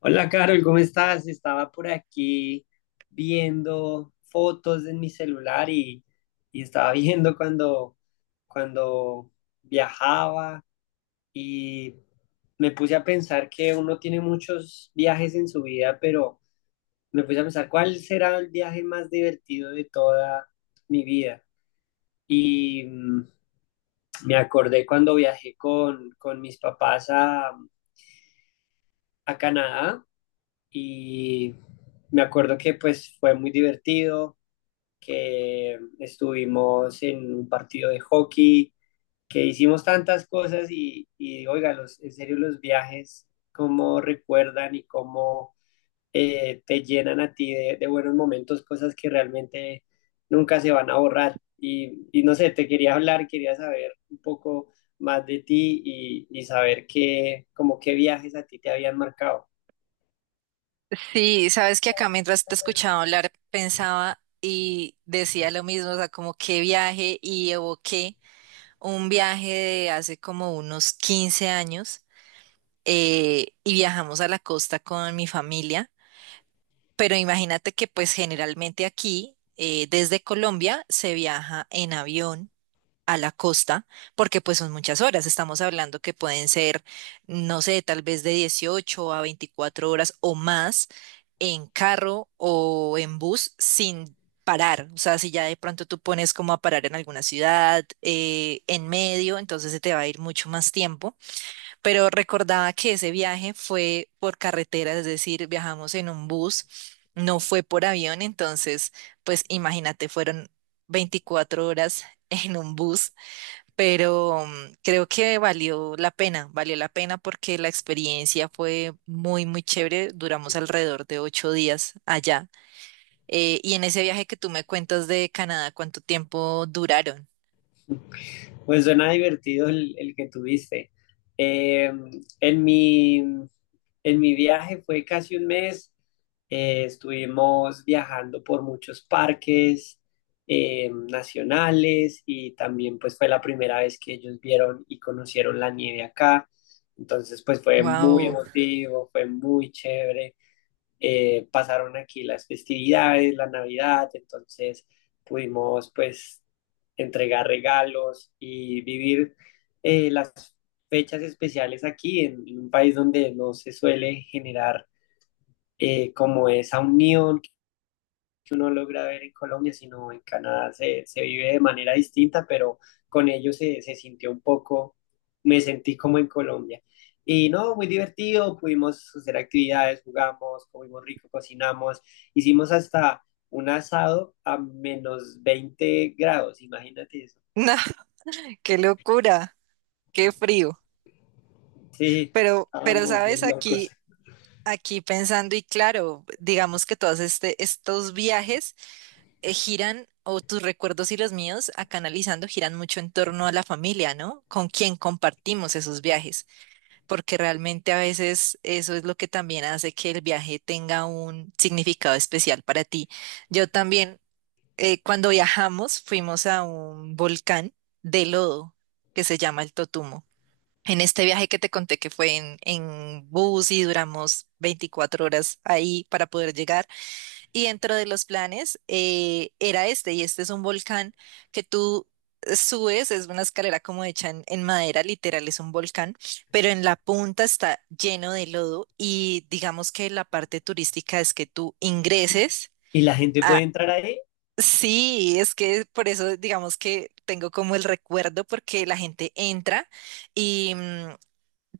Hola Carol, ¿cómo estás? Estaba por aquí viendo fotos en mi celular y estaba viendo cuando viajaba y me puse a pensar que uno tiene muchos viajes en su vida, pero me puse a pensar cuál será el viaje más divertido de toda mi vida. Y me acordé cuando viajé con mis papás a Canadá y me acuerdo que pues fue muy divertido, que estuvimos en un partido de hockey, que hicimos tantas cosas y oiga, los, en serio los viajes, cómo recuerdan y cómo te llenan a ti buenos momentos, cosas que realmente nunca se van a borrar. No sé, te quería hablar, quería saber un poco más de ti y saber qué, como qué viajes a ti te habían marcado. Sí, sabes que acá mientras te escuchaba hablar pensaba y decía lo mismo, o sea, como qué viaje, y evoqué un viaje de hace como unos 15 años y viajamos a la costa con mi familia, pero imagínate que pues generalmente aquí desde Colombia se viaja en avión a la costa, porque pues son muchas horas, estamos hablando que pueden ser, no sé, tal vez de 18 a 24 horas o más en carro o en bus sin parar, o sea, si ya de pronto tú pones como a parar en alguna ciudad, en medio, entonces se te va a ir mucho más tiempo, pero recordaba que ese viaje fue por carretera, es decir, viajamos en un bus, no fue por avión, entonces, pues imagínate, fueron 24 horas en un bus, pero creo que valió la pena porque la experiencia fue muy, muy chévere. Duramos alrededor de 8 días allá. Y en ese viaje que tú me cuentas de Canadá, ¿cuánto tiempo duraron? Pues suena divertido el que tuviste. Eh, en mi, en mi viaje fue casi un mes. Eh, estuvimos viajando por muchos parques nacionales y también pues fue la primera vez que ellos vieron y conocieron la nieve acá. Entonces pues fue muy Wow. emotivo, fue muy chévere. Eh, pasaron aquí las festividades, la Navidad, entonces pudimos pues entregar regalos y vivir las fechas especiales en un país donde no se suele generar como esa unión que uno logra ver en Colombia, sino en Canadá se vive de manera distinta, pero con ellos se sintió un poco, me sentí como en Colombia. Y no, muy divertido, pudimos hacer actividades, jugamos, comimos rico, cocinamos, hicimos hasta un asado a menos 20 grados, imagínate eso. No, qué locura, qué frío. Sí, Pero estábamos sabes, bien locos. aquí, aquí pensando y claro, digamos que todos estos viajes giran, o tus recuerdos y los míos, acá analizando, giran mucho en torno a la familia, ¿no? Con quien compartimos esos viajes, porque realmente a veces eso es lo que también hace que el viaje tenga un significado especial para ti. Yo también, cuando viajamos, fuimos a un volcán de lodo que se llama el Totumo. En este viaje que te conté que fue en bus y duramos 24 horas ahí para poder llegar. Y dentro de los planes era este, y este es un volcán que tú subes, es una escalera como hecha en madera, literal es un volcán, pero en la punta está lleno de lodo, y digamos que la parte turística es que tú ingreses Y la gente puede a... entrar ahí. Sí, es que por eso digamos que tengo como el recuerdo porque la gente entra y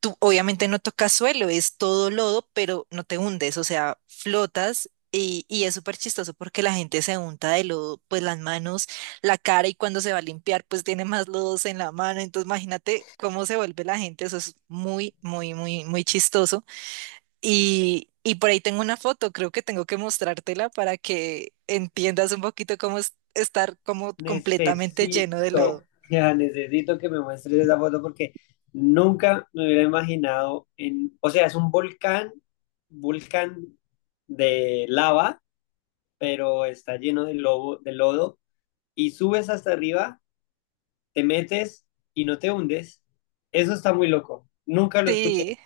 tú obviamente no tocas suelo, es todo lodo, pero no te hundes, o sea, flotas, y es súper chistoso porque la gente se unta de lodo, pues las manos, la cara, y cuando se va a limpiar, pues tiene más lodos en la mano, entonces imagínate cómo se vuelve la gente, eso es muy, muy, muy, muy chistoso. Y por ahí tengo una foto, creo que tengo que mostrártela para que entiendas un poquito cómo es estar como completamente lleno de Necesito, lodo. ya necesito que me muestres esa foto porque nunca me hubiera imaginado en, o sea, es un volcán, volcán de lava, pero está lleno de lobo, de lodo y subes hasta arriba, te metes y no te hundes. Eso está muy loco. Nunca lo escuché. Sí.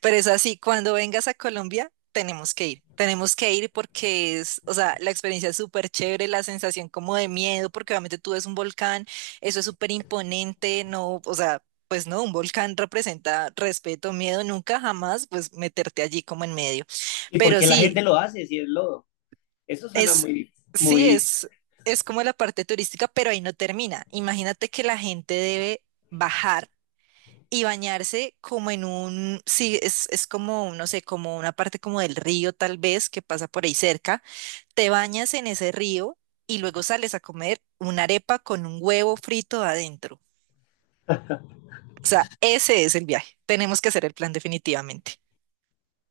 Pero es así, cuando vengas a Colombia, tenemos que ir. Tenemos que ir porque es, o sea, la experiencia es súper chévere, la sensación como de miedo, porque obviamente tú ves un volcán, eso es súper imponente, no, o sea, pues no, un volcán representa respeto, miedo, nunca jamás, pues meterte allí como en medio. ¿Y por Pero qué la gente lo hace si es lodo? Eso suena es, muy, sí, muy. Es como la parte turística, pero ahí no termina. Imagínate que la gente debe bajar y bañarse como en un, sí, es como, no sé, como una parte como del río tal vez que pasa por ahí cerca. Te bañas en ese río y luego sales a comer una arepa con un huevo frito adentro. O sea, ese es el viaje. Tenemos que hacer el plan definitivamente.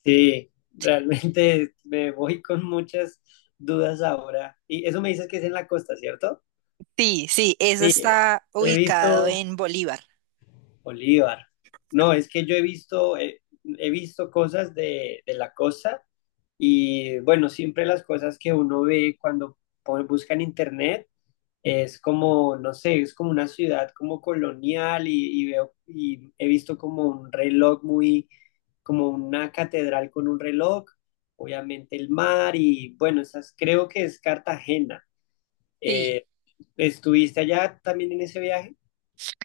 Sí, realmente me voy con muchas dudas ahora. Y eso me dices que es en la costa, ¿cierto? Sí, sí, eso Sí, está he ubicado visto en Bolívar. Bolívar. No, es que yo he visto, visto cosas de la costa y bueno, siempre las cosas que uno ve cuando pone- busca en internet. Es como, no sé, es como una ciudad como colonial y veo y he visto como un reloj muy, como una catedral con un reloj, obviamente el mar y bueno, esas creo que es Cartagena. Sí. Eh, ¿Estuviste allá también en ese viaje?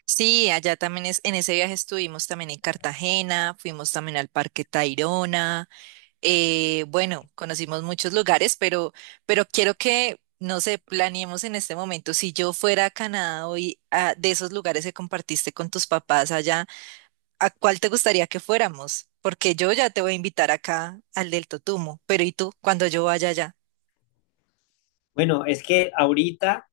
Sí, allá también es, en ese viaje estuvimos también en Cartagena, fuimos también al Parque Tayrona. Bueno, conocimos muchos lugares, pero quiero que, no sé, planeemos en este momento, si yo fuera a Canadá hoy, a- de esos lugares que compartiste con tus papás allá, ¿a cuál te gustaría que fuéramos? Porque yo ya te voy a invitar acá al del Totumo, pero ¿y tú cuando yo vaya allá? Bueno, es que ahorita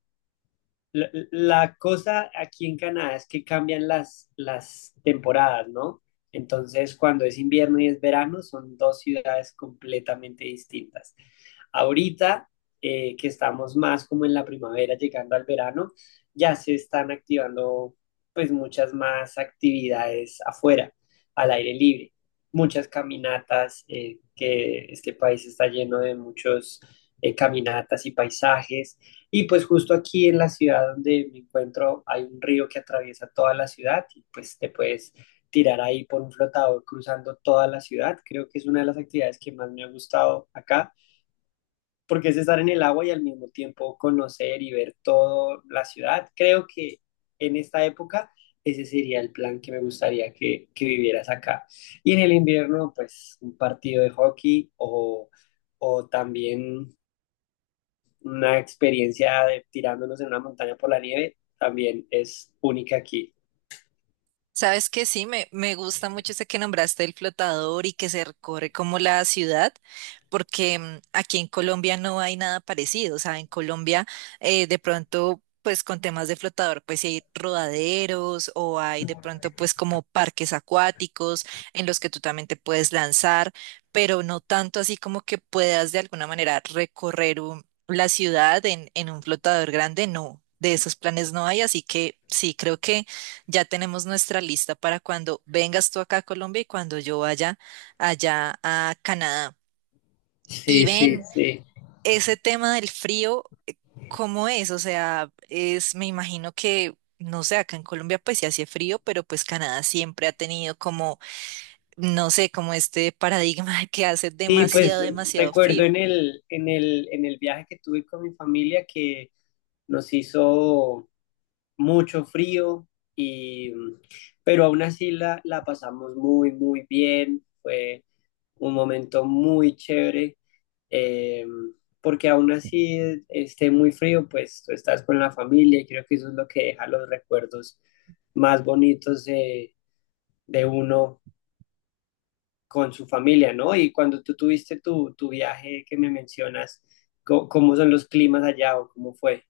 la cosa aquí en Canadá es que cambian las temporadas, ¿no? Entonces, cuando es invierno y es verano, son dos ciudades completamente distintas. Ahorita, que estamos más como en la primavera, llegando al verano, ya se están activando pues muchas más actividades afuera, al aire libre, muchas caminatas, que este país está lleno de muchos caminatas y paisajes y pues justo aquí en la ciudad donde me encuentro hay un río que atraviesa toda la ciudad y pues te puedes tirar ahí por un flotador cruzando toda la ciudad. Creo que es una de las actividades que más me ha gustado acá porque es estar en el agua y al mismo tiempo conocer y ver toda la ciudad. Creo que en esta época ese sería el plan que me gustaría que vivieras acá. Y en el invierno, pues un partido de hockey o también una experiencia de tirándonos en una montaña por la nieve también es única aquí. Sabes que sí, me gusta mucho ese que nombraste, el flotador y que se recorre como la ciudad, porque aquí en Colombia no hay nada parecido. O sea, en Colombia de pronto, pues con temas de flotador, pues sí hay rodaderos o hay de pronto pues como parques acuáticos en los que tú también te puedes lanzar, pero no tanto así como que puedas de alguna manera recorrer un- la ciudad en un flotador grande, no. De esos planes no hay, así que sí, creo que ya tenemos nuestra lista para cuando vengas tú acá a Colombia y cuando yo vaya allá a Canadá. Y Sí, sí, ven, sí. ese tema del frío, ¿cómo es? O sea, es, me imagino que, no sé, acá en Colombia pues sí hace frío, pero pues Canadá siempre ha tenido como, no sé, como este paradigma de que hace Y pues demasiado, demasiado recuerdo frío. En el viaje que tuve con mi familia que nos hizo mucho frío, y, pero aún así la pasamos muy, muy bien. Fue un momento muy chévere, eh, porque aún así esté muy frío, pues tú estás con la familia y creo que eso es lo que deja los recuerdos más bonitos de uno con su familia, ¿no? Y cuando tú tuviste tu viaje que me mencionas, ¿cómo son los climas allá o cómo fue?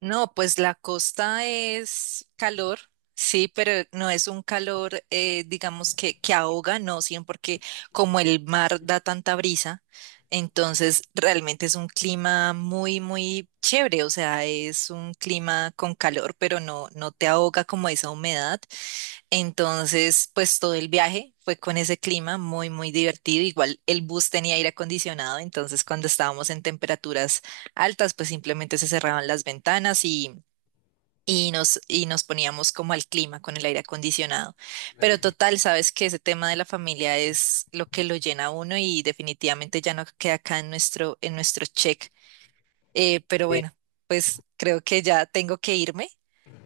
No, pues la costa es calor, sí, pero no es un calor, digamos, que ahoga, no, sí, porque como el mar da tanta brisa, entonces realmente es un clima muy, muy chévere, o sea, es un clima con calor, pero no, no te ahoga como esa humedad. Entonces, pues todo el viaje fue con ese clima muy, muy divertido. Igual el bus tenía aire acondicionado, entonces cuando estábamos en temperaturas altas, pues simplemente se cerraban las ventanas y nos poníamos como al clima con el aire acondicionado. Pero total, sabes que ese tema de la familia es lo que lo llena a uno, y definitivamente ya no queda acá en nuestro check, pero Eh, bueno, pues creo que ya tengo que irme.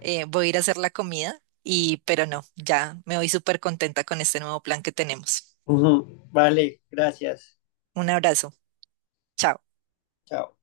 Voy a ir a hacer la comida y, pero no, ya me voy súper contenta con este nuevo plan que tenemos. ujú. Vale, gracias. Un abrazo. Chao. Chao.